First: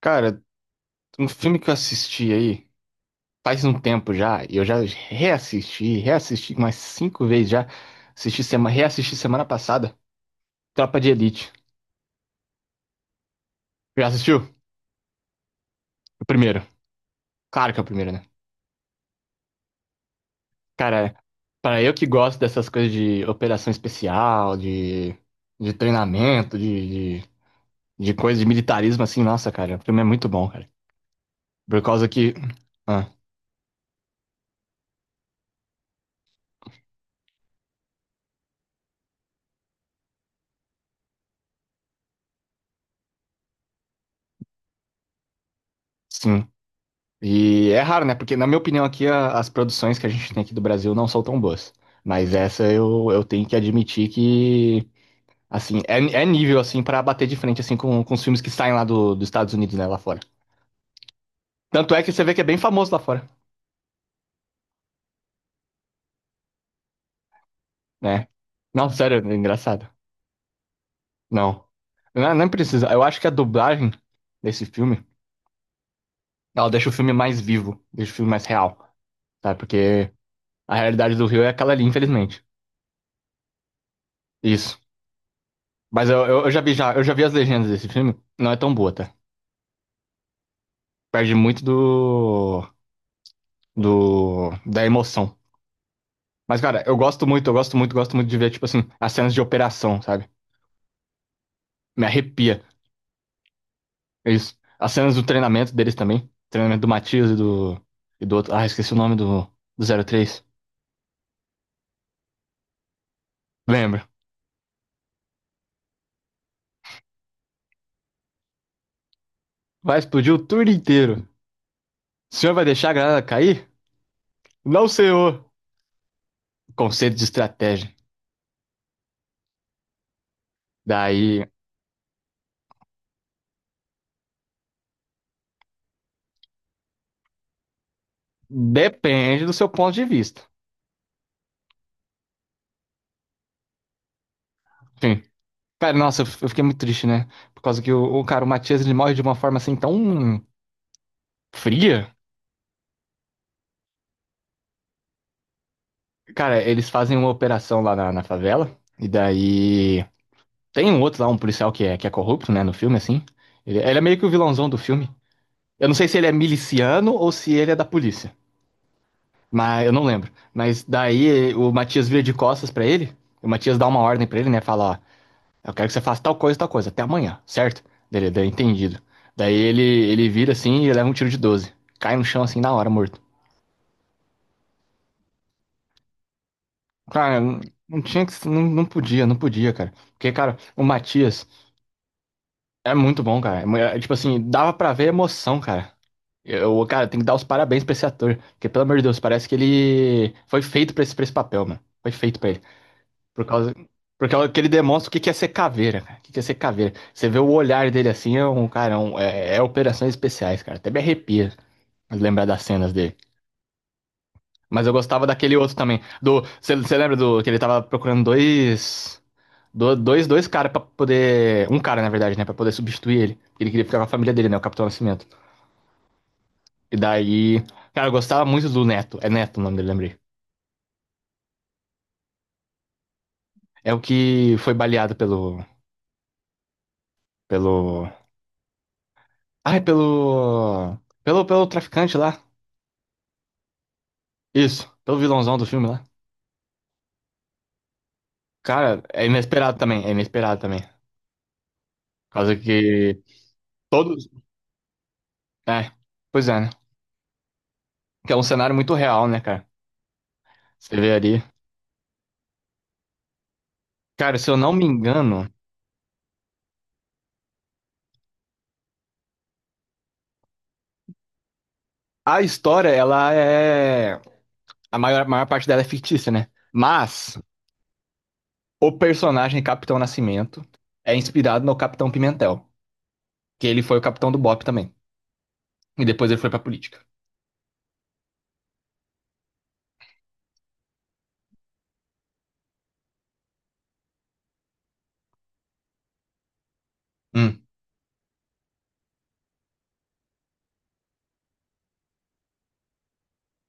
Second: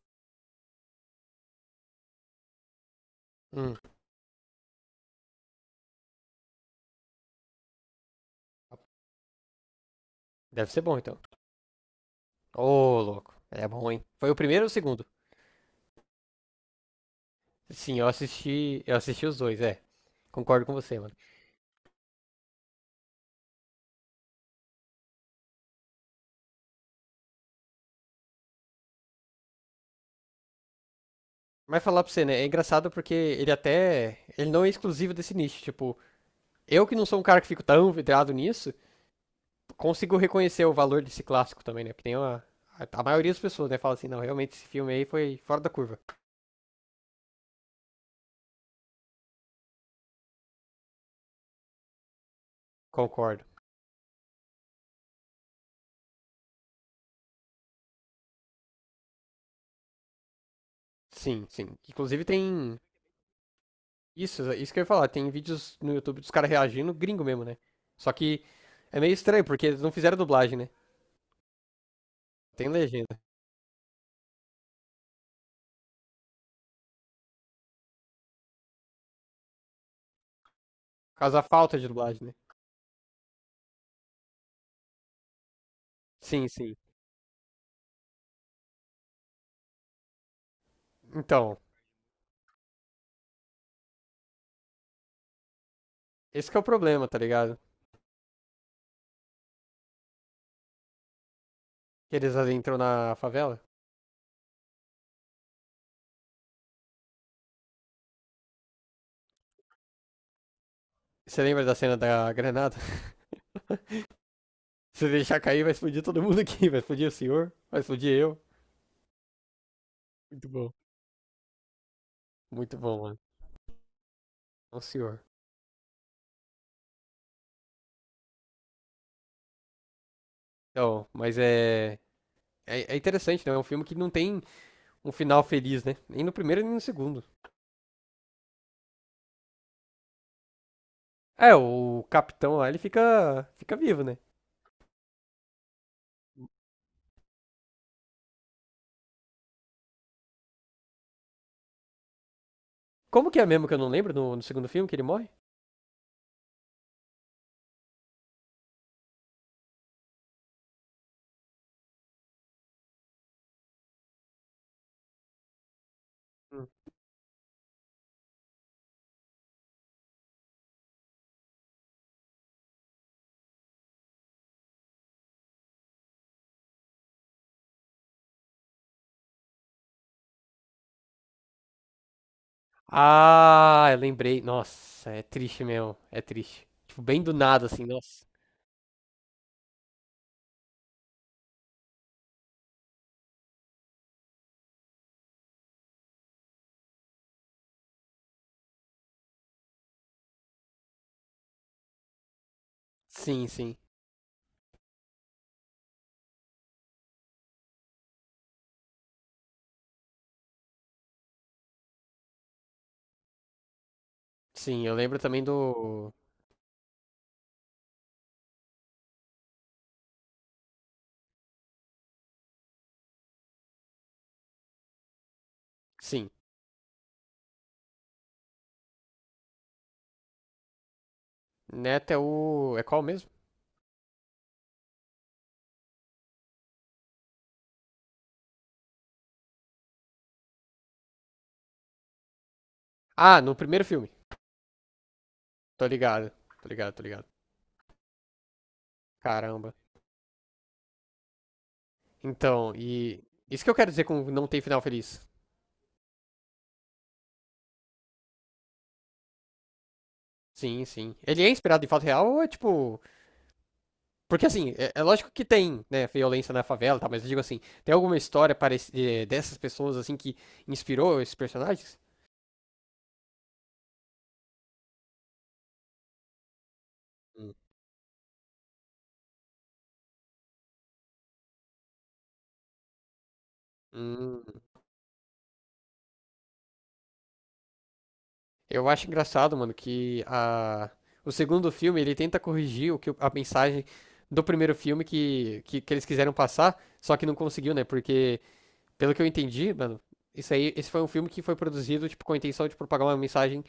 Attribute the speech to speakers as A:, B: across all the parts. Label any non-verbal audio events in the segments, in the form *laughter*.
A: Cara, um filme que eu assisti aí faz
B: Hum,
A: um tempo já, e eu já reassisti umas cinco vezes já. Reassisti semana passada,
B: deve ser bom
A: Tropa de
B: então.
A: Elite.
B: Ô, louco. É bom, hein?
A: Já
B: Foi o
A: assistiu?
B: primeiro ou o segundo?
A: O primeiro. Claro que é o
B: Sim, eu
A: primeiro, né?
B: assisti, eu assisti os dois, é. Concordo com você, mano.
A: Cara, para eu que gosto dessas coisas de operação especial, de treinamento, de coisa de militarismo assim, nossa, cara, o filme é muito bom, cara. Por
B: Mas falar
A: causa
B: pra você,
A: que.
B: né? É engraçado
A: Ah,
B: porque ele até. Ele não é exclusivo desse nicho. Tipo, eu que não sou um cara que fico tão vidrado nisso, consigo reconhecer o valor desse clássico também, né? Porque tem uma. A maioria das pessoas, né, fala assim, não, realmente esse filme aí foi fora da curva.
A: sim. E é raro, né? Porque, na minha opinião, as produções que a gente tem aqui do Brasil não são tão boas. Mas essa eu
B: Concordo.
A: tenho que admitir que, assim, é nível, assim, pra bater de frente, assim, com os filmes que saem lá do, dos Estados Unidos, né? Lá fora.
B: Sim, sim.
A: Tanto é que você
B: Inclusive
A: vê que é bem
B: tem
A: famoso lá fora,
B: isso, isso que eu ia falar. Tem vídeos no YouTube dos caras reagindo, gringo mesmo, né? Só
A: né?
B: que
A: Não,
B: é meio
A: sério, é
B: estranho, porque eles
A: engraçado.
B: não fizeram dublagem, né?
A: Não. Não, não
B: Tem
A: precisa. Eu
B: legenda.
A: acho que a dublagem desse filme, ela deixa o filme mais vivo, deixa o filme mais real, sabe? Porque a realidade
B: Por
A: do
B: causa da
A: Rio é aquela
B: falta
A: ali,
B: de dublagem, né?
A: infelizmente. Isso. Mas eu, eu,
B: Sim,
A: eu já vi
B: sim.
A: já, eu já vi as legendas desse filme. Não é tão boa, tá? Perde
B: Então,
A: muito da emoção.
B: esse que
A: Mas,
B: é o
A: cara,
B: problema, tá
A: eu
B: ligado?
A: gosto muito de ver, tipo assim, as cenas de operação, sabe? Me
B: Que eles
A: arrepia.
B: entram na favela.
A: É isso. As cenas do treinamento deles também. Treinamento do Matias e do outro. Ah, esqueci o nome do, do três.
B: Você lembra da cena da granada? *laughs*
A: Lembra?
B: Se deixar cair, vai explodir todo mundo aqui. Vai explodir o senhor, vai explodir eu.
A: Vai explodir o
B: Muito
A: turno
B: bom.
A: inteiro. O senhor vai
B: Muito
A: deixar a
B: bom, mano.
A: granada cair?
B: É um
A: Não,
B: senhor.
A: senhor. Conceito de estratégia.
B: Então, mas
A: Daí,
B: é interessante, né? É um filme que não tem um final feliz, né? Nem no primeiro, nem no segundo.
A: depende do seu ponto de vista.
B: É, o capitão lá, ele fica vivo, né?
A: Enfim, cara, nossa, eu fiquei muito triste, né? Por causa que o cara, o Matias, ele morre de uma forma assim tão fria.
B: Como que é mesmo que eu não lembro no segundo filme que ele morre?
A: Cara, eles fazem uma operação lá na favela. E daí. Tem um outro lá, um policial que é corrupto, né? No filme, assim. Ele é meio que o vilãozão do filme. Eu não sei se ele é
B: Hum.
A: miliciano ou se ele é da polícia. Mas eu não lembro. Mas daí o Matias vira de costas pra ele. O Matias dá uma ordem pra ele, né? Fala, ó. Eu quero que você faça tal coisa, até amanhã, certo? Dele, daí entendido. Daí ele vira assim e leva um tiro de 12, cai no chão assim na hora, morto.
B: Ah, eu lembrei. Nossa, é triste mesmo. É triste. Tipo, bem do
A: Cara,
B: nada, assim,
A: não tinha
B: nossa.
A: que. Não, não podia, cara. Porque, cara, o Matias é muito bom, cara. Tipo assim, dava pra ver a emoção, cara. Eu, cara, tem que dar os parabéns pra esse ator. Porque, pelo amor de Deus, parece que ele foi feito pra esse papel, mano. Foi feito pra ele. Por
B: Sim,
A: causa,
B: sim.
A: por causa que ele demonstra o que que é ser caveira, cara. O que que é ser caveira. Você vê o olhar dele assim, é um cara, é operações especiais, cara. Até me arrepia lembrar das cenas dele. Mas
B: Sim,
A: eu
B: eu lembro
A: gostava
B: também
A: daquele outro também.
B: do.
A: Do, você lembra do que ele tava procurando dois caras pra poder, um cara na verdade, né, pra poder substituir ele. Ele queria ficar com a família dele, né, o Capitão Nascimento.
B: Sim.
A: E daí, cara, eu gostava muito do Neto. É Neto o nome dele, lembrei.
B: Neto é o. É qual mesmo?
A: É o que foi baleado pelo, ai, pelo, pelo traficante lá.
B: Ah, no primeiro filme.
A: Isso, pelo vilãozão do filme,
B: Tô
A: lá,
B: ligado. Tô ligado.
A: cara, é
B: Caramba.
A: inesperado também, é inesperado também. Por causa
B: Então,
A: que
B: e. Isso que eu quero dizer com
A: todos.
B: não tem final feliz.
A: É, pois é, né? Que é um cenário muito real, né, cara?
B: Sim,
A: Você vê
B: sim.
A: ali.
B: Ele é inspirado em fato real ou é tipo.
A: Cara,
B: Porque
A: se eu não
B: assim,
A: me
B: é, é lógico que
A: engano,
B: tem, né, violência na favela, tá? Mas eu digo assim, tem alguma história dessas pessoas assim que inspirou esses personagens?
A: a história, ela é. A maior parte dela é fictícia, né? Mas
B: Hum.
A: o personagem Capitão Nascimento é inspirado no Capitão Pimentel, que ele foi o capitão do
B: Hum.
A: BOPE também. E depois ele foi pra política.
B: Eu acho engraçado, mano, que a... o segundo filme ele tenta corrigir o a mensagem do primeiro filme que eles quiseram passar, só que não
A: Hum.
B: conseguiu, né? Porque, pelo que eu entendi, mano, isso aí, esse foi um filme que foi produzido, tipo, com a intenção de propagar uma mensagem,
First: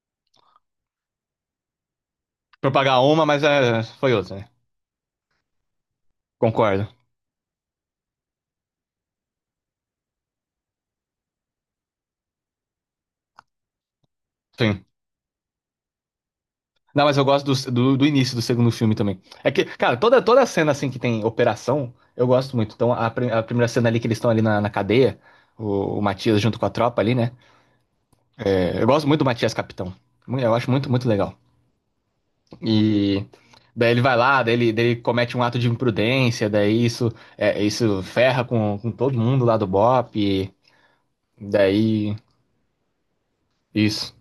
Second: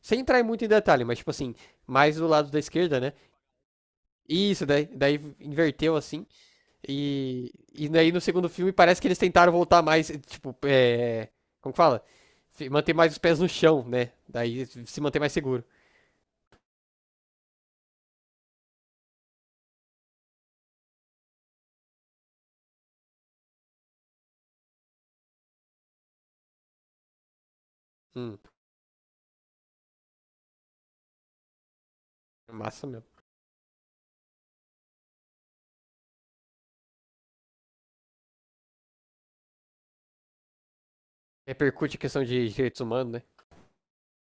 B: sem entrar muito em detalhe, mas, tipo assim, mais do lado da esquerda,
A: Propagar
B: né?
A: uma, mas é, foi outra, né?
B: E isso, daí inverteu assim.
A: Concordo.
B: E daí no segundo filme parece que eles tentaram voltar mais, tipo, é, como que fala? Manter mais os pés no chão, né? Daí se manter mais seguro.
A: Não, mas eu gosto do início do segundo filme também. É que, cara, toda, toda cena assim que tem operação, eu gosto muito. Então, a primeira cena ali que eles estão ali na cadeia, o Matias junto com a tropa ali, né?
B: Hum,
A: É, eu gosto muito do Matias Capitão. Mu- Eu acho muito, muito legal.
B: massa mesmo.
A: E daí ele vai lá, daí ele comete um ato de imprudência, daí isso, é, isso ferra com todo mundo lá do BOP, e
B: Repercute a
A: daí
B: questão de direitos humanos, né?
A: isso.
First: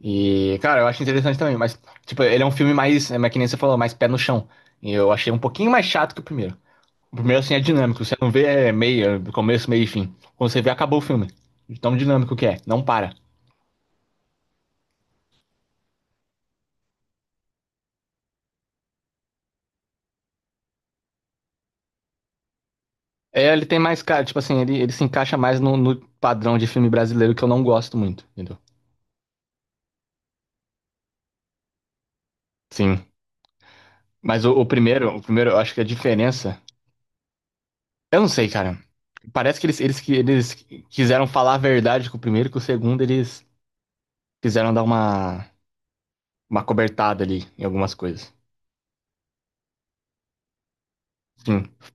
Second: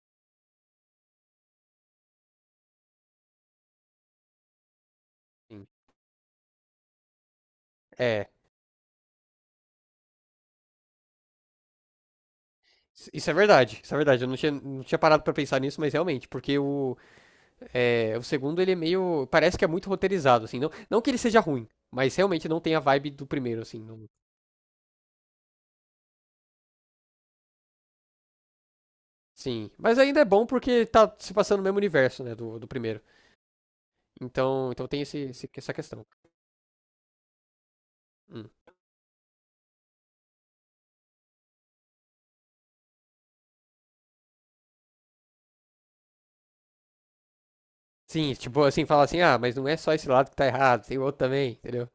A: E, cara, eu acho interessante também, mas, tipo, ele é um filme mais, é, mas que nem você falou, mais pé no chão. E eu achei um
B: Sim.
A: pouquinho mais chato que o primeiro. O primeiro, assim, é dinâmico, você
B: É,
A: não vê começo, meio e fim. Quando você vê, acabou o filme. De tão dinâmico que é, não para.
B: isso é verdade, isso é verdade. Eu não tinha parado pra pensar nisso, mas realmente, porque o segundo ele é meio, parece que é muito roteirizado, assim. Não, não que ele seja ruim, mas realmente não tem a vibe do
A: É,
B: primeiro,
A: ele tem
B: assim.
A: mais, cara, tipo assim, ele se encaixa mais no padrão de filme brasileiro que eu não gosto muito, entendeu?
B: Sim, mas ainda é bom porque tá se passando no mesmo universo, né, do primeiro.
A: Sim. Mas
B: Então, então tem
A: o primeiro, eu acho
B: essa
A: que a
B: questão.
A: diferença. Eu não sei,
B: Hum.
A: cara. Parece que que eles quiseram falar a verdade com o primeiro, que o segundo eles quiseram dar uma cobertada ali em algumas
B: Sim,
A: coisas.
B: tipo assim, fala assim, ah, mas não é só esse lado que tá errado, tem o outro também,
A: Sim,
B: entendeu?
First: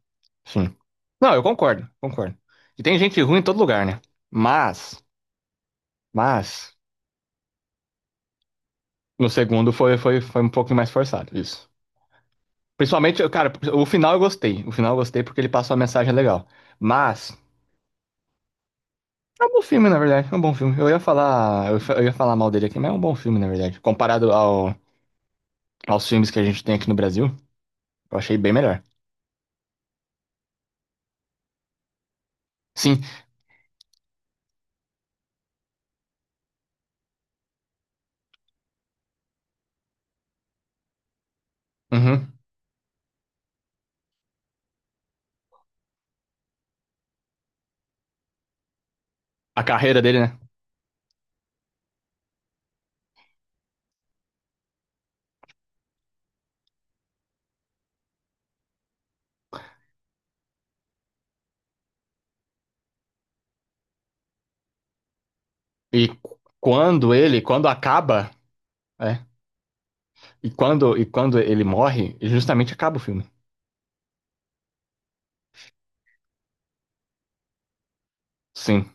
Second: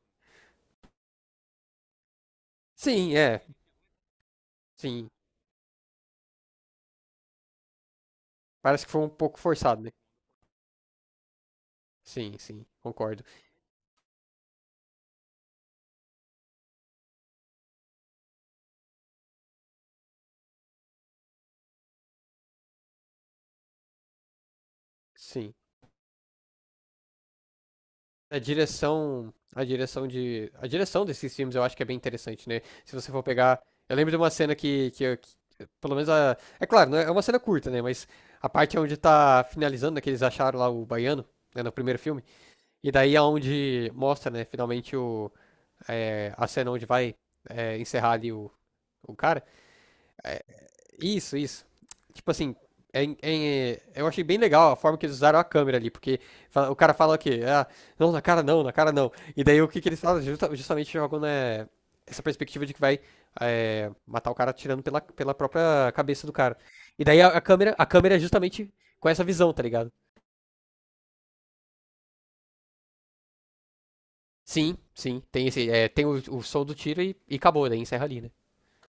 A: sim. Não, eu concordo, concordo. E tem
B: Sim,
A: gente ruim
B: é,
A: em todo lugar, né? Mas,
B: sim.
A: mas,
B: Parece que foi um
A: no
B: pouco
A: segundo
B: forçado, né?
A: foi um pouco mais forçado, isso.
B: Sim, sim,
A: Principalmente,
B: concordo.
A: cara, o final eu gostei. O final eu gostei porque ele passou uma mensagem legal. Mas, é um bom filme, na verdade. É um bom filme. Eu ia falar, eu ia falar mal dele aqui, mas é um bom filme, na verdade. Comparado ao,
B: Sim.
A: aos filmes que a gente tem aqui no Brasil, eu achei
B: A
A: bem melhor.
B: direção desses filmes eu acho que é bem interessante, né? Se
A: Sim,
B: você for pegar, eu lembro de uma cena que pelo menos a, é claro, não é é uma cena curta, né? Mas a parte onde tá finalizando, né, que eles acharam lá o baiano, né, no primeiro filme,
A: uhum.
B: e daí é onde mostra, né, finalmente a cena onde vai encerrar ali o cara.
A: A carreira dele, né?
B: É, isso, isso. Tipo assim, eu achei bem legal a forma que eles usaram a câmera ali, porque o cara fala o quê? Ah, não, na cara não, na cara não. E daí o que, que eles falam? Justamente jogam né, essa perspectiva de que vai matar o cara atirando pela, pela própria
A: E
B: cabeça do cara. E
A: quando
B: daí a,
A: ele,
B: a
A: quando
B: câmera, a câmera é
A: acaba.
B: justamente com
A: É.
B: essa visão, tá ligado?
A: E quando ele morre, justamente acaba o filme.
B: Sim, sim, tem esse, é, tem o som do tiro e acabou, daí encerra ali, né?
A: Sim.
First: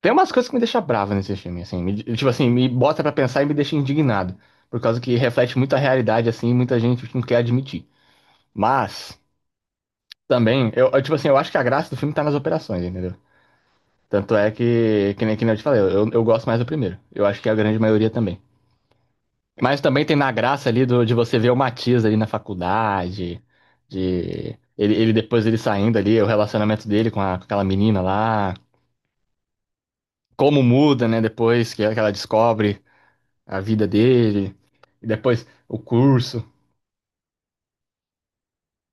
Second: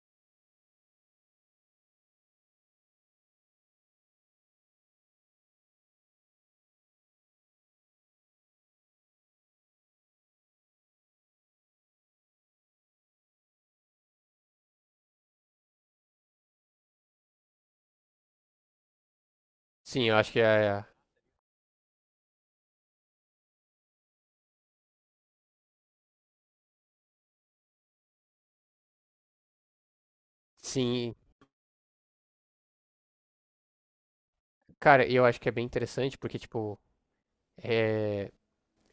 A: Tem umas coisas que me deixam bravo nesse filme, assim. Tipo assim, me bota pra pensar e me deixa indignado. Por causa que reflete muito a realidade, assim, e muita gente não quer admitir. Mas, também, tipo assim, eu acho que a graça do filme tá nas operações, entendeu? Tanto é que nem eu te falei, eu gosto mais do primeiro. Eu acho que é a grande maioria também. Mas também
B: Sim,
A: tem
B: eu
A: na
B: acho que
A: graça ali
B: é,
A: do, de você ver o Matias ali na faculdade, de... Ele depois ele saindo ali, o relacionamento dele com, com aquela menina lá. Como muda,
B: sim.
A: né? Depois que ela descobre a vida dele, e
B: Cara, eu acho
A: depois
B: que é bem
A: o
B: interessante porque,
A: curso.
B: tipo, é,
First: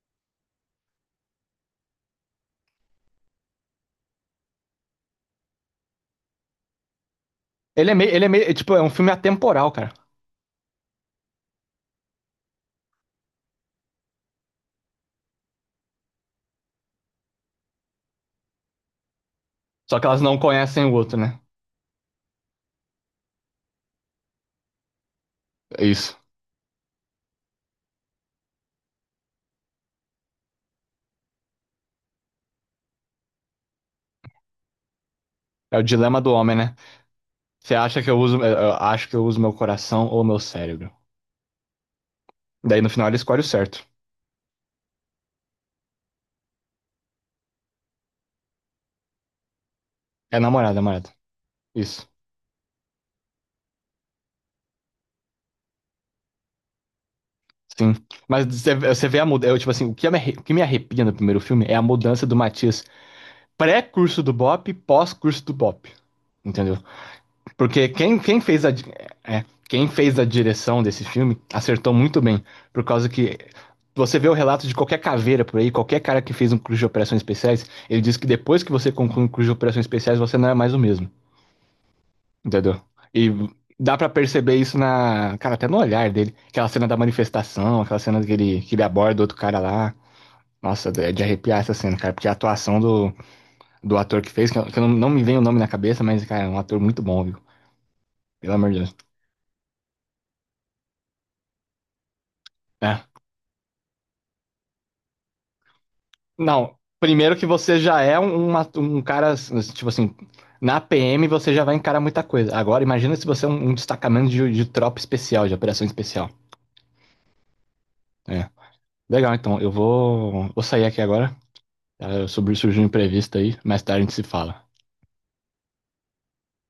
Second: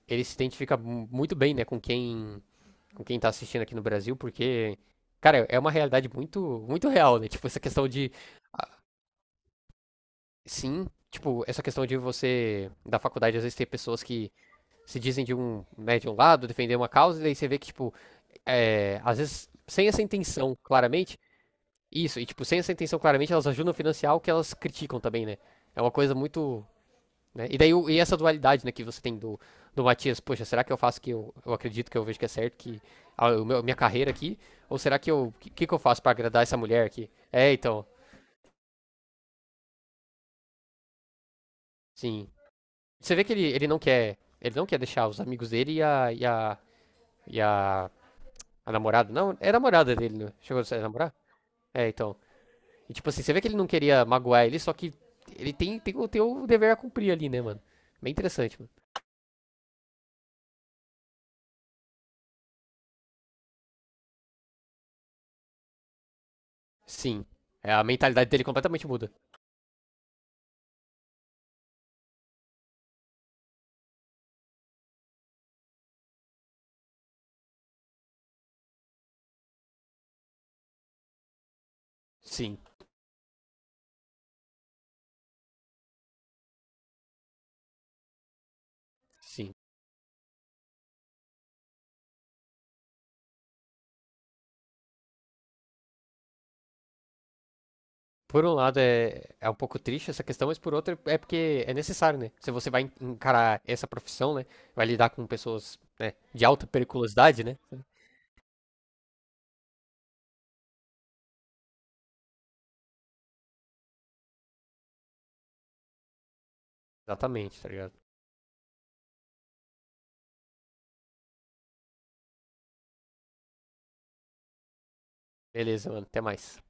B: ele se identifica muito bem, né, com quem tá assistindo aqui no Brasil, porque, cara, é uma realidade muito, muito real, né? Tipo, essa questão de,
A: Ele é meio, é,
B: ah,
A: tipo, é um filme atemporal, cara.
B: sim, tipo, essa questão de você, da faculdade, às vezes tem pessoas que se dizem de um, né, de um lado, defender uma causa, e daí você vê que, tipo, é, às vezes, sem
A: Só
B: essa
A: que elas não
B: intenção,
A: conhecem o outro,
B: claramente,
A: né?
B: isso, e, tipo, sem essa intenção, claramente, elas ajudam a financiar o que elas criticam também, né? É
A: É
B: uma coisa
A: isso.
B: muito. Né? E daí e essa dualidade né, que você tem do Matias, poxa, será que eu faço que eu acredito que eu vejo que é certo, que minha carreira aqui, ou será que eu, que
A: É
B: eu
A: o
B: faço para
A: dilema do
B: agradar
A: homem,
B: essa
A: né?
B: mulher aqui? É,
A: Você
B: então,
A: acha que eu uso, eu acho que eu uso meu coração ou meu cérebro?
B: sim.
A: Daí no final
B: Você
A: ele
B: vê que
A: escolhe
B: ele,
A: o certo.
B: ele não quer deixar os amigos dele e e a, a namorada, não, é a namorada dele, né?
A: É
B: Chegou
A: namorada,
B: a
A: namorada.
B: namorar? É,
A: Isso.
B: então. E tipo assim, você vê que ele não queria magoar ele, só que ele tem, tem, tem o dever a cumprir ali, né, mano?
A: Sim.
B: Bem
A: Mas
B: interessante, mano.
A: você vê a mudança. Tipo assim, o que me arrepia no primeiro filme é a mudança do Matias pré-curso do Bop, pós-curso do Bop. Entendeu?
B: Sim. É, a
A: Porque
B: mentalidade dele completamente muda.
A: é, quem fez a direção desse filme acertou muito bem. Por causa que você vê o relato de qualquer caveira por aí, qualquer cara que fez um curso de operações especiais, ele diz que depois que você conclui um curso de operações especiais, você não é mais o mesmo.
B: Sim,
A: Entendeu? E dá pra perceber isso na. Cara, até no olhar dele. Aquela cena da manifestação, aquela cena que ele aborda outro
B: sim.
A: cara lá. Nossa, é de arrepiar essa cena, cara, porque a atuação do, do ator que fez, que eu não, não me vem o nome na cabeça, mas, cara, é um ator muito bom, viu?
B: Por
A: Pelo
B: um
A: amor de
B: lado
A: Deus.
B: é, é um pouco triste essa questão, mas por outro é porque é necessário, né? Se você vai
A: É,
B: encarar essa profissão, né? Vai lidar com pessoas, né, de alta
A: não, primeiro
B: periculosidade,
A: que
B: né?
A: você já é um cara, tipo assim, na PM você já vai encarar muita coisa. Agora, imagina se você é um destacamento de tropa especial, de operação especial.
B: Exatamente, tá ligado?
A: É. Legal, então, vou sair aqui agora. Ah, sobre, surgiu um imprevisto aí, mais tarde a gente se fala.
B: Beleza, mano, até mais.